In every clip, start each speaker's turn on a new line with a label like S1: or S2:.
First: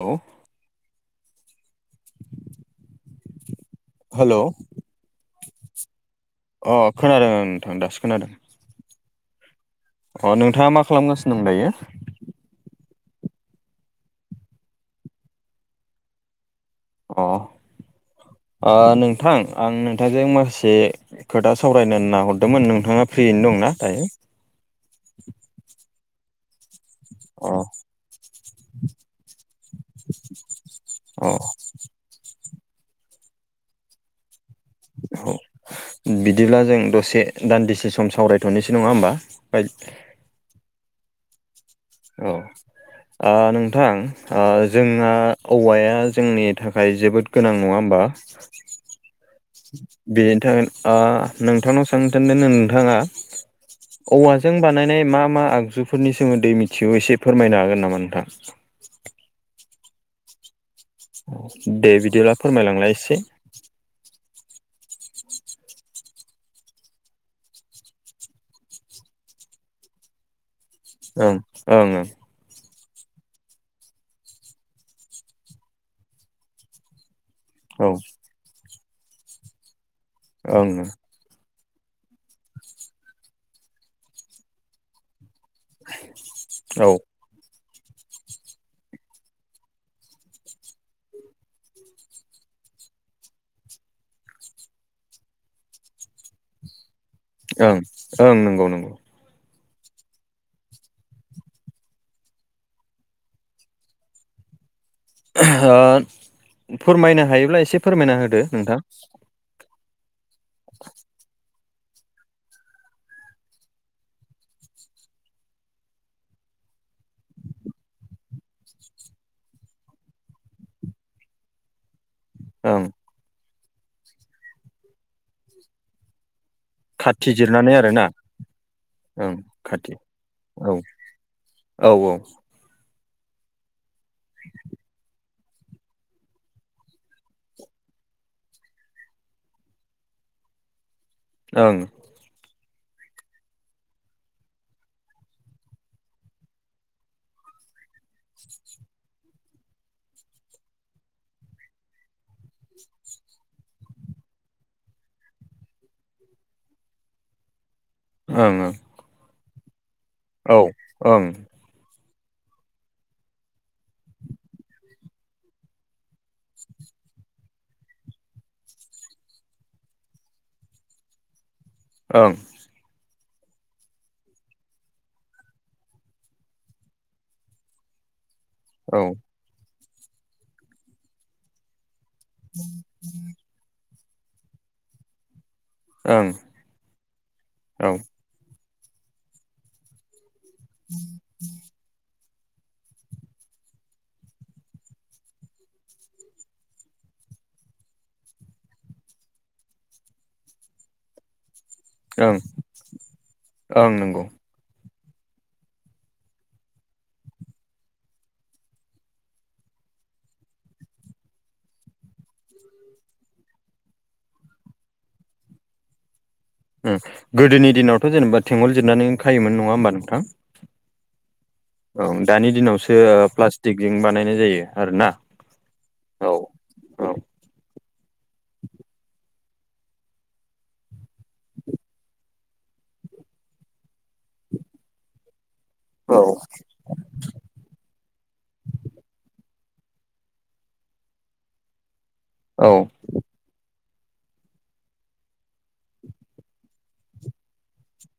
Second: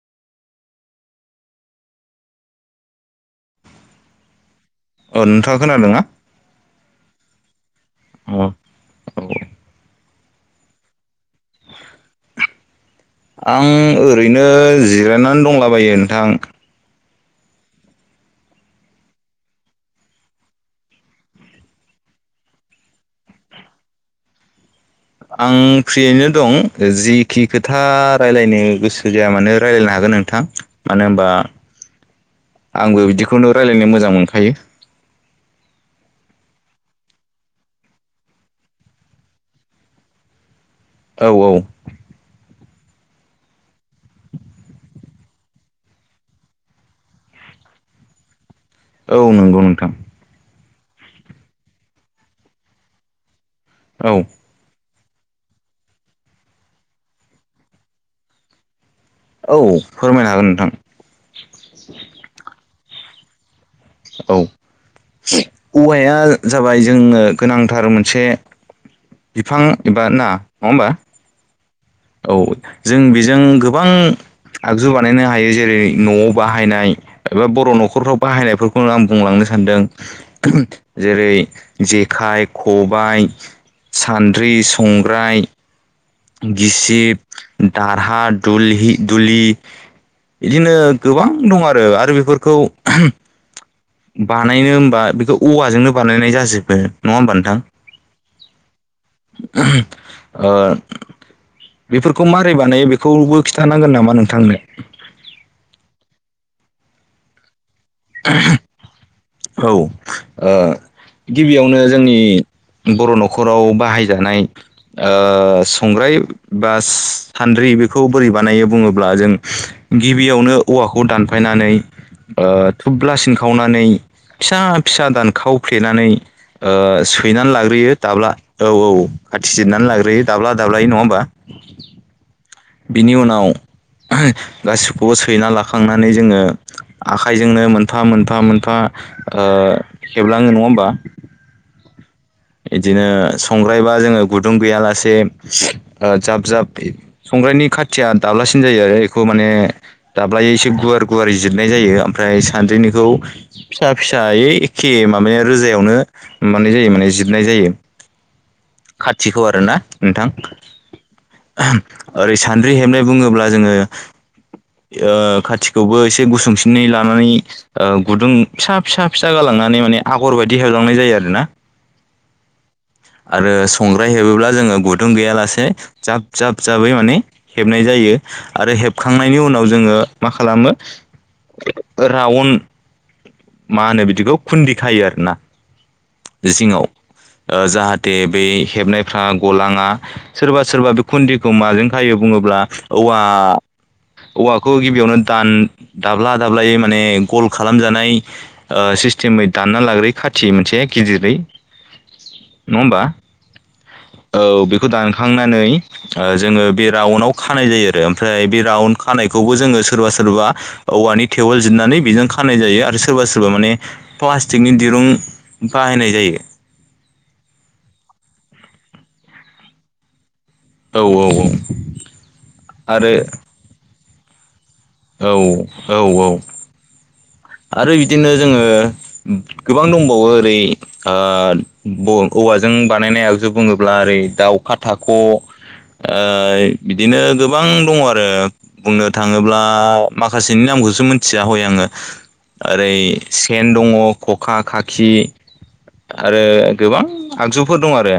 S1: औ हेलौ
S2: अ नोंथाङा खोनादोंना?
S1: अ खोनादों नोंथां दासो खोनादों।
S2: अ औ
S1: अ नोंथाङा मा खालामगासिनो दं दायो?
S2: आं ओरैनो जिरायनानै दंलाबायो नोंथां।
S1: अ ओ नोंथां आं नोंथांजों माखासे खोथा सावरायनो होनना हरदोंमोन नोंथाङा फ्रियैनो दंना दायो?
S2: आं फ्रियैनो दं। जिखि
S1: अ
S2: खोथा रायलायनो गोसो जाया मानो रायलायनो हागोन नोंथां मानो होनबा
S1: [unintelligible]
S2: आंबो बिदिखौनो रायलायनो मोजां मोनखायो।
S1: औ बिदिब्ला जों दसे दान्दिसे सम सावरायथ'नोसो नङा होमबा।
S2: औ औ
S1: औ ओ नोंथां ओ जोंना औवाया जोंनि थाखाय जोबोद गोनां नङा होमबा [unintelligible]
S2: औ नंगौ नोंथां।
S1: बेनि थाखायनो आ नोंथांनाव सों थोनदों नोंथाङा
S2: औ
S1: औवा जों बानायनाय मा मा आगजुफोरनि सोमोन्दै मिथिगौ एसे फोरमायनो हागोन नामा नोंथां?
S2: औ फोरमायनो हागोन नोंथां।
S1: दे बिदिब्ला फोरमायलांलाय एसे
S2: औ औवाया जाबाय जोंनो गोनांथार मोनसे बिफां एबा ना नङा होमबा
S1: उम ओं ओं।
S2: औ जों बेजों गोबां आगजु बानायनो हायो जेरै न'आव बाहायनाय एबा बर'
S1: ओं
S2: न'खरफ्राव बाहायनायफोरखौनो आं बुंलांनो सानदों
S1: औ ओं
S2: जेरै जेखाइ खबाय सान्द्रि संग्राय
S1: औ
S2: गिसिब दारहा दलहि दुलि बिदिनो गोबां दं आरो आरो बेफोरखौ बानायनो होमबा बेखौ औवाजोंनो बानायनाय जाजोबो नङा होमबा नोथां
S1: ओं ओं नंगौ नंगौ
S2: [inaudible] ओ बेफोरखौ मारै बानायो बेखौबो खिन्थानांगोन नामा नोंथांनो?
S1: फोरमायनो हायोब्ला एसे फोरमायना होदो नोंथां।
S2: औ ओ गिबियावनो जोंनि बर' न'खराव बाहायजानाय संग्राय बा सान्द्रि बेखौ बोरै बानायो बुङोब्ला जों गिबियावनो औवाखौ दानफायनानै ओ
S1: ओं
S2: थुब्ला सिन खावनानै फिसा फिसा दानखावफ्लेनानै
S1: खाथि
S2: सैनानै
S1: जिरनानै
S2: लाग्रोयो
S1: आरोना
S2: दाब्ला औ औ खाथि जिरनानै लाग्रोयो दाब्ला
S1: औ
S2: दाब्लायै नङा होमबा।
S1: औ औ
S2: बिनि उनाव गासिखौबो सैना लाखांनानै जोङो आखाइजोंनो मोनफा मोनफा मोनफा ओ हेबलाङो नङा होमबा।
S1: ओं
S2: बिदिनो संग्रायबा जोङो गुदुं गैयालासे जाब जाब संग्रानि खाथिया दाब्लासिन जायो आरो बेखौ माने दाब्लायै एसे गुवार गुवार जिरनाय जायो ओमफ्राय सानद्रिनिखौ फिसा फिसायै एखे माब रोजायावनो मानाय जायो माने जिरनाय जायो।
S1: ओं ओं
S2: खाथिखौ आरो ना नोंथां?
S1: औ ओं
S2: ओरै सानद्रि हेबनाय बुङोब्ला जोङो ओ खाथिखौबो एसे गुसुंसिनै लानानै ओ गुदुं फिसा फिसा फिसा गालांनानै माने आगर बायदि हेबलांनाय जायो आरो ना।
S1: ओं
S2: आरो संग्राय हेबोब्ला जोङो गुदुं गैयालासे जाब जाब जाबै माने हेबनाय जायो। आरो
S1: औ
S2: हेबखांनायनि उनाव जोङो मा खालामो रावन
S1: [inaudible]
S2: मा होनो बिदिखौ खुन्दि खायो आरो ना।
S1: ओं
S2: जिङाव
S1: औ
S2: जाहाथे बे हेबनायफ्रा गलाङा। सोरबा सोरबा बे खुन्दिखौ माजों खायो बुङोब्ला औवा औवाखौ गिबियावनो दान दाब्ला दाब्लायै माने गल खालामजानाय ओ सिस्टेमै दानना लाग्रयो खाथि मोनसे गिदिरै
S1: ओं
S2: नङा हबा
S1: ओं नंगौ
S2: औ बेखौ दानखांनानै ओ जोङो बे राउन्डआव खानाय जायो आरो ओमफ्राय बे राउन्ड खानायखौबो जोङो सोरबा सोरबा औवानि थेवल जिरनानै बेजों खानाय जायो आरो सोर सोरबा सोरबा माने प्लास्टिकनि दिरुं बाहायनाय जायो।
S1: गोदोनि दिनावथ' जेनेबा थेंगल जिरनानै खायोमोन नङा होमबा नोंथां?
S2: औ औ औ
S1: औं दानि दिनावसो
S2: आरो
S1: प्लास्टिकजों बानायनाय जायो। आरोना
S2: औ औ औ
S1: औ
S2: आरो बिदिनो जोङो गोबां दंबावो ओरै ओ बऔवाजों बानायनाय आगजु बुङोब्ला ओरै दाउ अखा थाख'
S1: [inaudible]
S2: ओ बिदिनो गोबां दङ आरो बुंनो थाङोब्ला माखासेनि नामखौसो मिथिया हय आङो।
S1: ओं
S2: ओरै सेन दङ खखा खाखि आरो गोबां आगजुफोर दं आरो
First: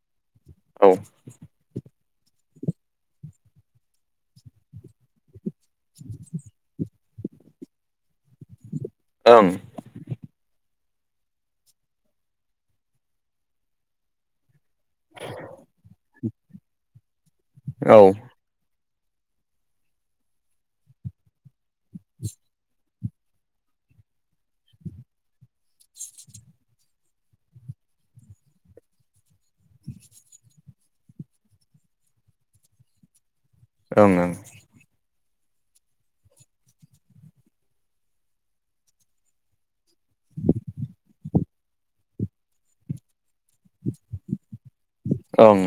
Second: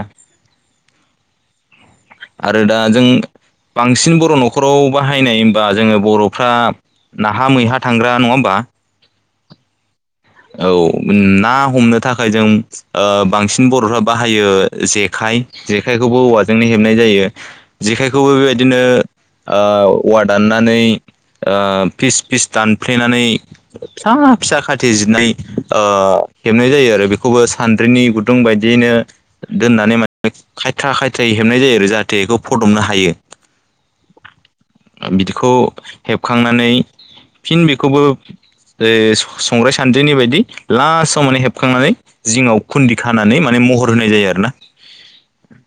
S1: औ
S2: आरो दा जों बांसिन बर' न'खराव बाहायनाय बा जोङो बर'फ्रा नाहा मैहा थांग्रा नङा होनोमबा
S1: ओं
S2: औ ना हमनो थाखाय जों ओ बांसिन बर'फ्रा बाहायो जेखाइ जेखायखौबो औवाजोंनो हेबनाय जायो।
S1: औ
S2: जेखायखौबो बेबायदिनो ओ औवा दाननानै फिस फिस दानफ्लेनानै फिसा फिसा खाथ थिजिनाय ओ हेबनाय जायो आरो बेखौबो सान्द्रिनि गुदुं बायदियैनो दोननानै माने खायथ्रा खायथ्रायै हेबनाय जायो आरो जाहाथे बेखौ फदबनो हायो
S1: ओं ओं
S2: बिदिखौ हेबखांनानै फिन बेखौबो ओ संग्राइ सान्द्रिनि बायदि लास्टाव माने हेबखांनानै जिङाव खुन्दि खानानै माने महर होनाय जायो आरो ना
S1: ओं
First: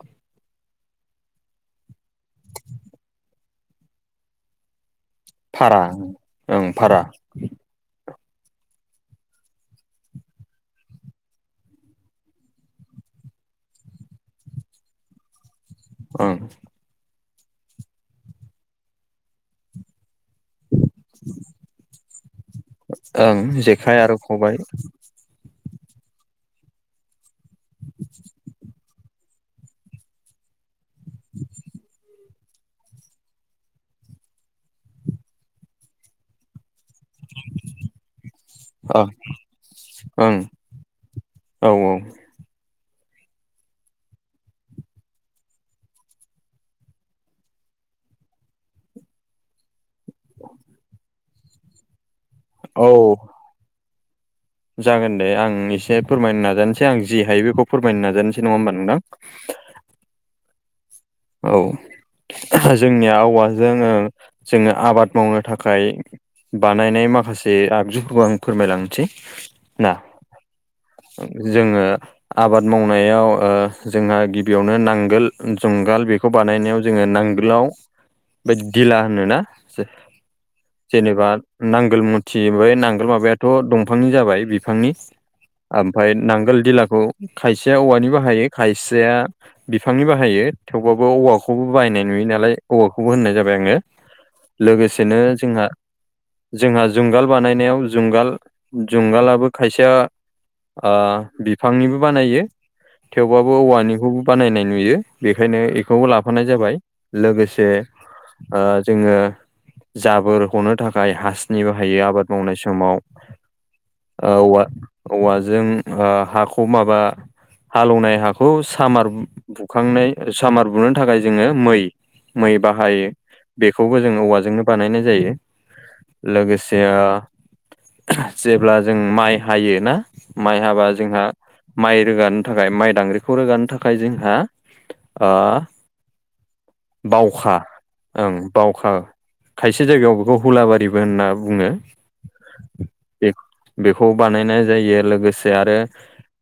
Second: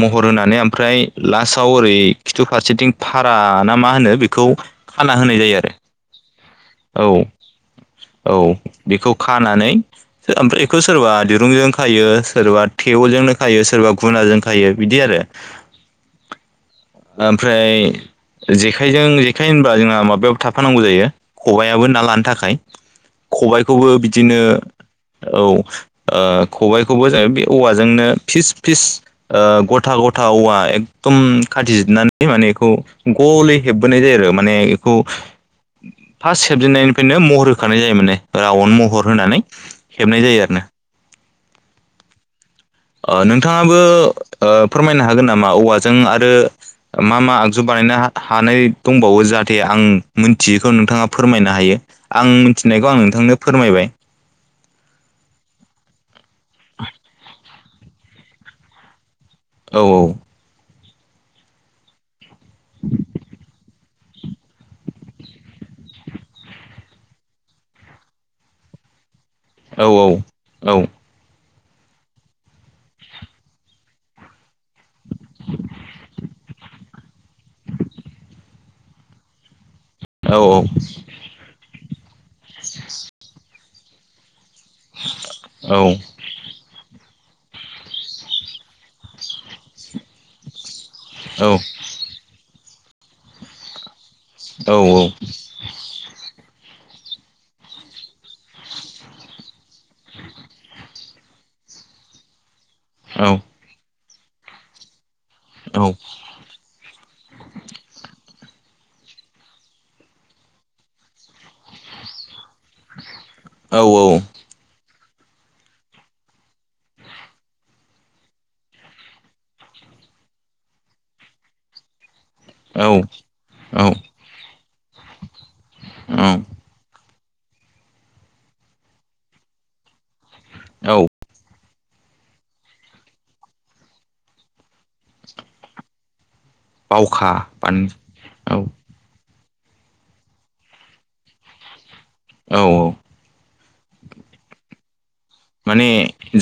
S2: महर होनानै ओमफ्राय लास्टाव ओरै खिथु फारसेथिं भारा नामा होनो बेखौ खाना होनाय जायो आरो
S1: भारा ओं भारा
S2: औ औ बेखौ खानानै ओमफ्राय बेखौ सोरबा दिरुंजों खायो सोरबा थेवलजोंनो खायो सोरबा गुनाजों खायो बिदि आरो
S1: ओं
S2: ओमफ्राय जेखायजों जेखाइ होनब्ला जोंहा माबायाव थाफानांगौ जायो खबायाबो ना लानो थाखाय
S1: ओं
S2: खबायखौबो
S1: जेखाइ आरो
S2: बिदिनो
S1: खबाइ
S2: औ खबाइखौबो जों बे औवाजोंनो फिस फिस गथा गथा औवा एकदम खाथिजिरनानै माने बेखौ गलै हेबबोनाय जायो आरो माने बेखौ फार्स्ट हेबजेननायनिफ्रायनो महर होखानाय जायो माने राउनड
S1: ओं
S2: महर होनानै हेबनाय
S1: ओं
S2: जायो आरोना
S1: औ औ
S2: नोंथाङाबो फोरमायनो हागोन नामा औवाजों आरो मा मा आगजु बानायनो हानाय दंबावो जाहाथे आं मोनथियैखौ नोंथाङा फोरमायनो हायो आं मिथिनायखौ आं
S1: औ
S2: नोंथांनो फोरमायबाय
S1: जागोन दे आं एसे फोरमायनो नाजानोसै आं जि हायो बेखौ फोरमायनो नाजानोसै नङा होमबा नोंथां?
S2: औ औ
S1: औ जोंनिआव आवाजों जोङो आबाद मावनो थाखाय बानायनाय माखासे आगजुफोरखौ आं फोरमायलांसै
S2: औ औ औ
S1: जोङो आबाद मावनायाव जोंहा गिबियावनो नांगोल जुंगाल बेखौ बानायनायाव जोङो नांगोलाव बे दिला होनोना
S2: औ औ
S1: जेनेबा नांगोल मुथि नांगोल माबायाथ' दंफांनि जाबाय बिफांनि
S2: औ
S1: ओमफ्राय नांगोल दिलाखौ खायसेया औवानि बाहायो खायसेया बिफांनि बाहायो थेवबाबो
S2: औ
S1: औवाखौबो बाहायनाय नुयो नालाय औवाखौबो होननाय जाबाय आङो लोगोसेनो जोंहा जोंहा जुंगाल बानायनायाव जुंगाल जुंगालाबो खायसेया बिफांनिबो बानायो थेवबाबो औवानिंखौबो बानायनाय नुयो बेखायनो बेखौबो लाफानाय जाबाय लोगोसे जोङो जाबोर हनो थाखाय हासनि बाहायो आबाद मावनाय समाव
S2: औ औ
S1: ओ औवा औवाजों हाखौ माबा हालेवनाय हाखौ सामार बुखांनाय सामार बुनो थाखाय जोङो मै मै बाहायो
S2: औ
S1: बेखौबो जोङो औवाजोंनो बानायनाय जायो
S2: औ औ
S1: लोगोसे जेब्ला जों माइ हायो ना माइ हाबा जोंहा माइ रोगानो थाखाय माइ दांग्रिखौ रोगानो थाखाय जोंहा बावखा ओं
S2: औ
S1: बावखा खायसे जायगायाव बेखौ हुलाबारिबो होनना बुङो
S2: औ औ
S1: बेख बेखौबो बानायनाय जायो लोगोसे आरो
S2: माने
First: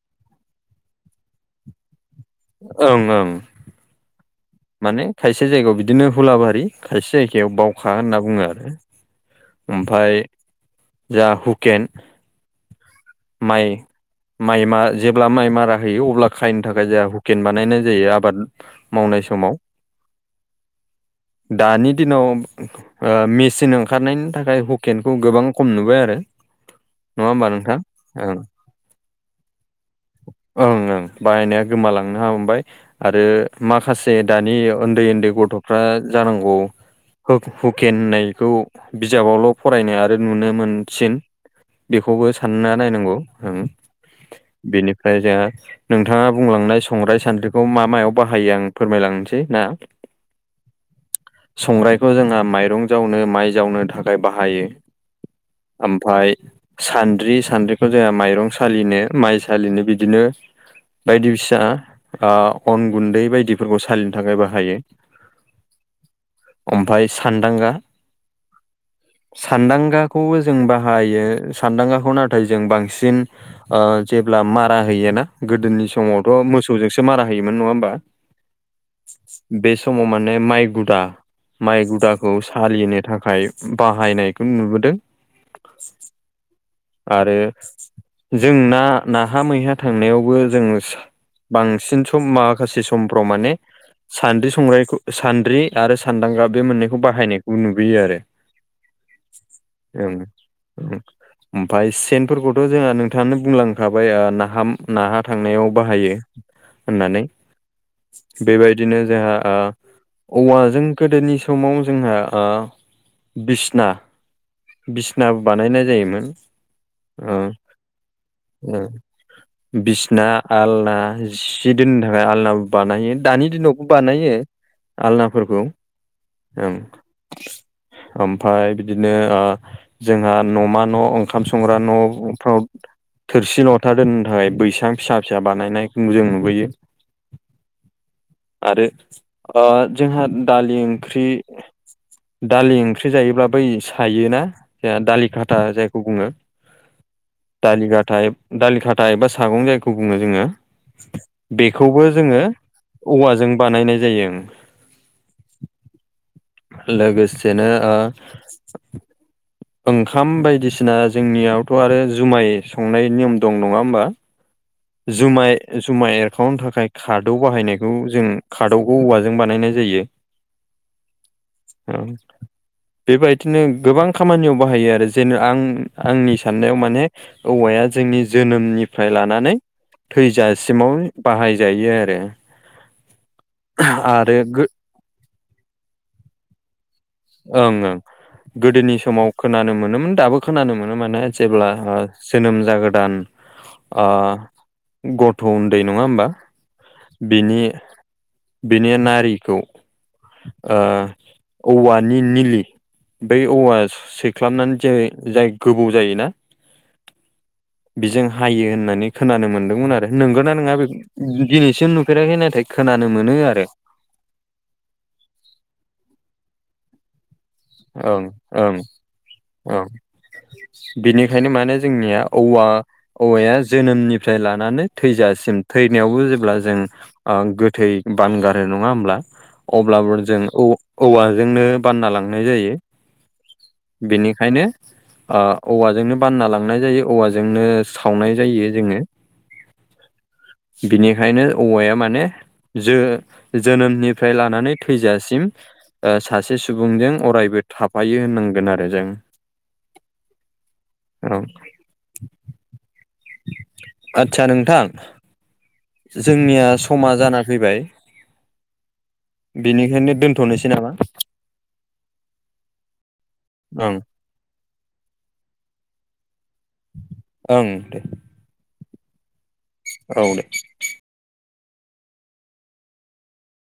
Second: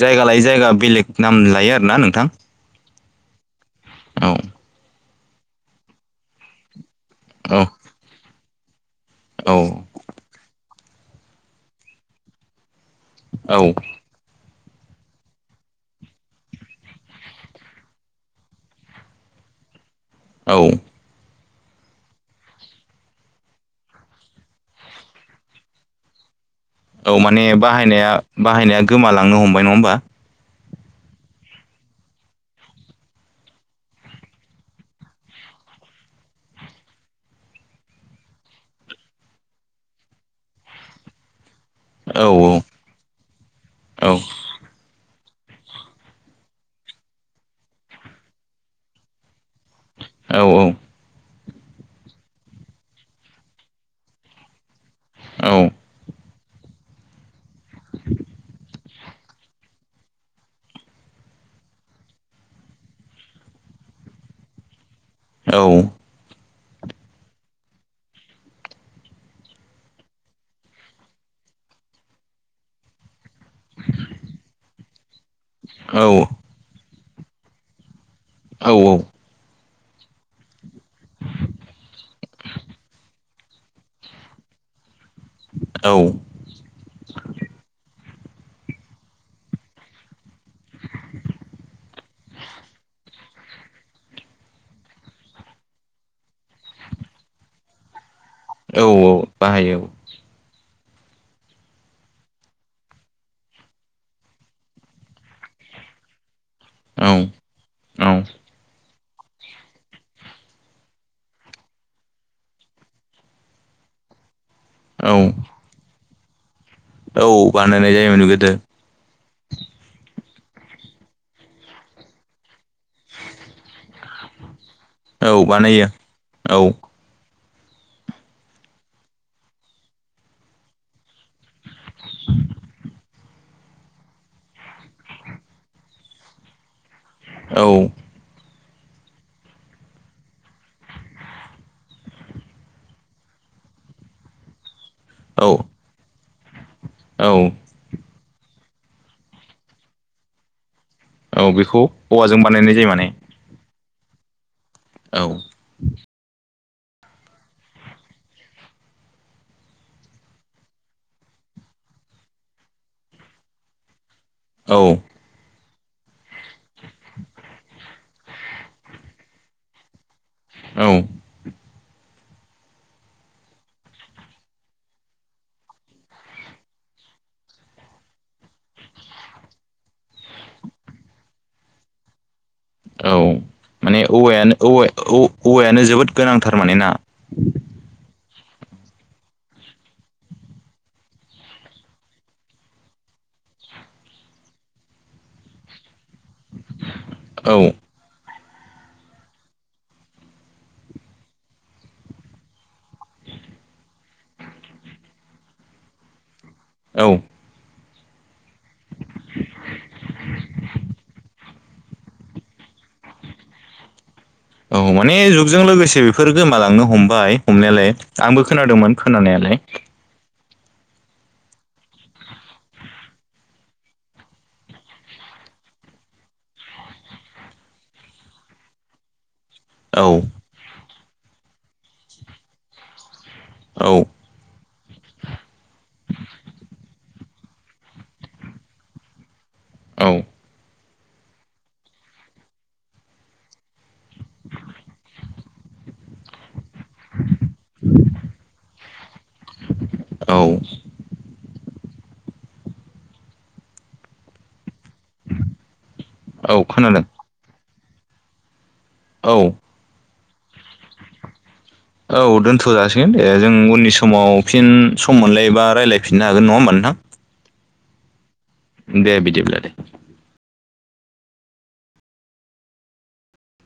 S2: जायगा लायै जायगा बेलेग नाम लायो आरोना नोंथां
S1: ओं ओं
S2: औ
S1: माने खायसे जायगायाव बिदिनो हुलाबारि खायसे जायगायाव बावखा होनना बुङो आरो
S2: औ
S1: ओमफफ्राय जा हुकेन
S2: औ
S1: माइ माइ मा जेब्ला माइ मारा होयो अब्ला खायनो थाखाय जोंहा हुकेन बानायनाय जायो आबाद मावनाय समाव
S2: औ
S1: दानि दिनाव मेचन ओंखारनायनि थाखाय हुकेनखौ गोबां खम नुबाय आरो
S2: औ
S1: नङा
S2: माने
S1: होमबा नोंथां
S2: बाहायनाया
S1: ओं
S2: बाहायनाया गोमालांनो हमबाय नङा होमबा
S1: ओं ओं बायनाया गोमालांनो हबाय आरो माखासे जे दानि उन्दै उन्दै गथ'फ्रा जानांगौ हुकेन होननायखौ बिजाबावल' फरायनाय आरो नुनो मोनसिन बेखौबो
S2: औ
S1: सानना नायनांगौ ओं
S2: औ
S1: बेनिफ्राय जोंहा नोंथाङा बुंलांनाय संग्राय सान्द्रिखौ मा मायाव बाहायो आं फोरमायलांनोसै ना
S2: औ औ
S1: संग्राइखौ जोंहा माइरं जावनो माइ जावनो थाखाय बाहायो
S2: औ
S1: ओमफ्राय सान्द्रि सान्द्रिखौ जोंहा माइरं सालिनो माइसालिनो बिदिनो बायदि फिसा अन गुन्दै बायदि फोरखौ सालिनो थाखाय बाहायो
S2: औ
S1: ओमफ्राय सानदांगा सानदांगाखौबो जों बाहायो सानदांगाखौ नाथाय जों बांसिन जेब्ला मारा होयोना गोदोनि
S2: औ
S1: समावथ' मोसौजोंसो मारा होयोमोन नङा होमबा
S2: औ औ
S1: बे समाव माने माइ गुदा माइ गुदाखौ सालिनो थाखाय बाहायनायखौ नुबोदों
S2: औ
S1: आरो जोंना नाहा मैहा थांनायावबो जों बांसिन सम माखासे समफ्राव माने सान्द्रि संग्राइखौ सान्द्रि आरो सान्दांगा बे मोननैखौ बाहायनायखौ नुबोयो आरो
S2: औ औ बाहायो औ
S1: ओं ओम ओमफ्राय सेनफोरखौथ' जोंहा नोंथाङानो बुंलांखाबाय नाहा नाहा थांनायाव बाहायो
S2: औ
S1: होननानै
S2: औ
S1: बेबायदिनो जोंहा औवाजों गोदोनि समाव जोंहा बिसना
S2: औ
S1: बिसनाबो बानायनाय जायोमोन
S2: औ
S1: ओ
S2: बानायनाय जायोमोन गोदो
S1: [inaudible] बिसना आलना जि दोननो थाखाय आलना बानायो दानि दिनावबो बानायो
S2: औ
S1: आलनाफोरखौ
S2: बानायो औ
S1: ओं ओमफफ्राय बिदिनो जोंहा न'मा न' ओंखार ओंखाम संग्रा न'फ्राव थोरसि लथा दोननो थाखाय बैसां फिसा फिसा बानायनाय जों नुबोयो
S2: औ।
S1: आरो जोंहा दालि ओंख्रि दालि ओंख्रि जायोब्ला बै सायोना जोंहा दालि
S2: औ
S1: खाथा जायखौ बुङो
S2: औ।
S1: दालि- दालि खााथथाय बा सागं जायखौ बुङो जोङो
S2: औ बेखौ
S1: बेखौबो जोङो
S2: औवाजों बानायनाय जायो माने
S1: औवाजों बानायनाय जायो ओं
S2: औ।
S1: लगेजसे नो ओ ओंखाम बायदिसिना जोंनियावथ' आरो जुमाय संनाय नियम दं नङा होमबा
S2: औ।
S1: जुमाय -जुमाय एरखांनो थाखाय खारदौ बाहायनायखौ जों खारदौखौ औवाजों बानायनाय जायो
S2: औ।
S1: बेबायदिनो गोबां खामानियाव बाहायो आरो जेन' आं आंनि साननायाव माने औवाया जोंनि जोनोमनिफ्राय लानानै थैजासिमाव बाहायजायो आरो
S2: औ माने
S1: आरो गो
S2: औवायानो - औ -औवायानो जोबोद गोनांथार माने ना
S1: ओं ओं। गोदोनि समाव खोनानो मोनोमोन दाबो खोनानो मोनो माने जेब्ला जोनोम ज गोदान गथ' उन्दै नङा होमबा
S2: औ
S1: बिनि बेनि नारिखौ औव नि निलि बै औवा सैख्लानानै जे जाय गोबौ जायोना
S2: औ।
S1: बेजों हायो होननानै खोनानो मोन्दोंमोन आरो नंगौ नना नङा बे दिनैसिम नुफेराखै नाथाय खोनानो मोनो आरो
S2: औ माने जुगजों लोगोसे बेफोर गोमालांनो हमबाय हमनायालाय आंबो खोनादोंमोन खोनानायालाय
S1: बेनिखायनो माने जोंनिया औवा औवाया जोनोमनिफ्राय लानानै थैजासिम थैनायावबो जेब्ला जों गोथै बानगारो नङा होमब्ला
S2: औ
S1: अब्लाबो जों औवाजोंनो बानना लांनाय जायो
S2: औ।
S1: बेनिखायनो औवाजोंनो बानना लांनाय जायो औवाजोंनो सावनाय जायो जोङो
S2: औ।
S1: बिनिखायनो औवाया माने जो -जोनोमनिफ्राय लानानै थैजासिम सासे सुबुंजों अरायबो थाफायो होननांगोन आरो जों
S2: औ
S1: औ आदसा नोंथां
S2: औ
S1: जोंनिया
S2: खोनादों
S1: समा जाना फैबाय
S2: औ।
S1: बेनिखायनो दोनथ'नोसै नामा?
S2: औ दोन्थ'जासिगोन दे जों उननि
S1: ओं
S2: समाव फिन सम मोनलायबा रायलायफिननो हागोन नङा होमबा नोंथां।
S1: ओं दे।
S2: दे बिदिब्ला दे
S1: औ दे।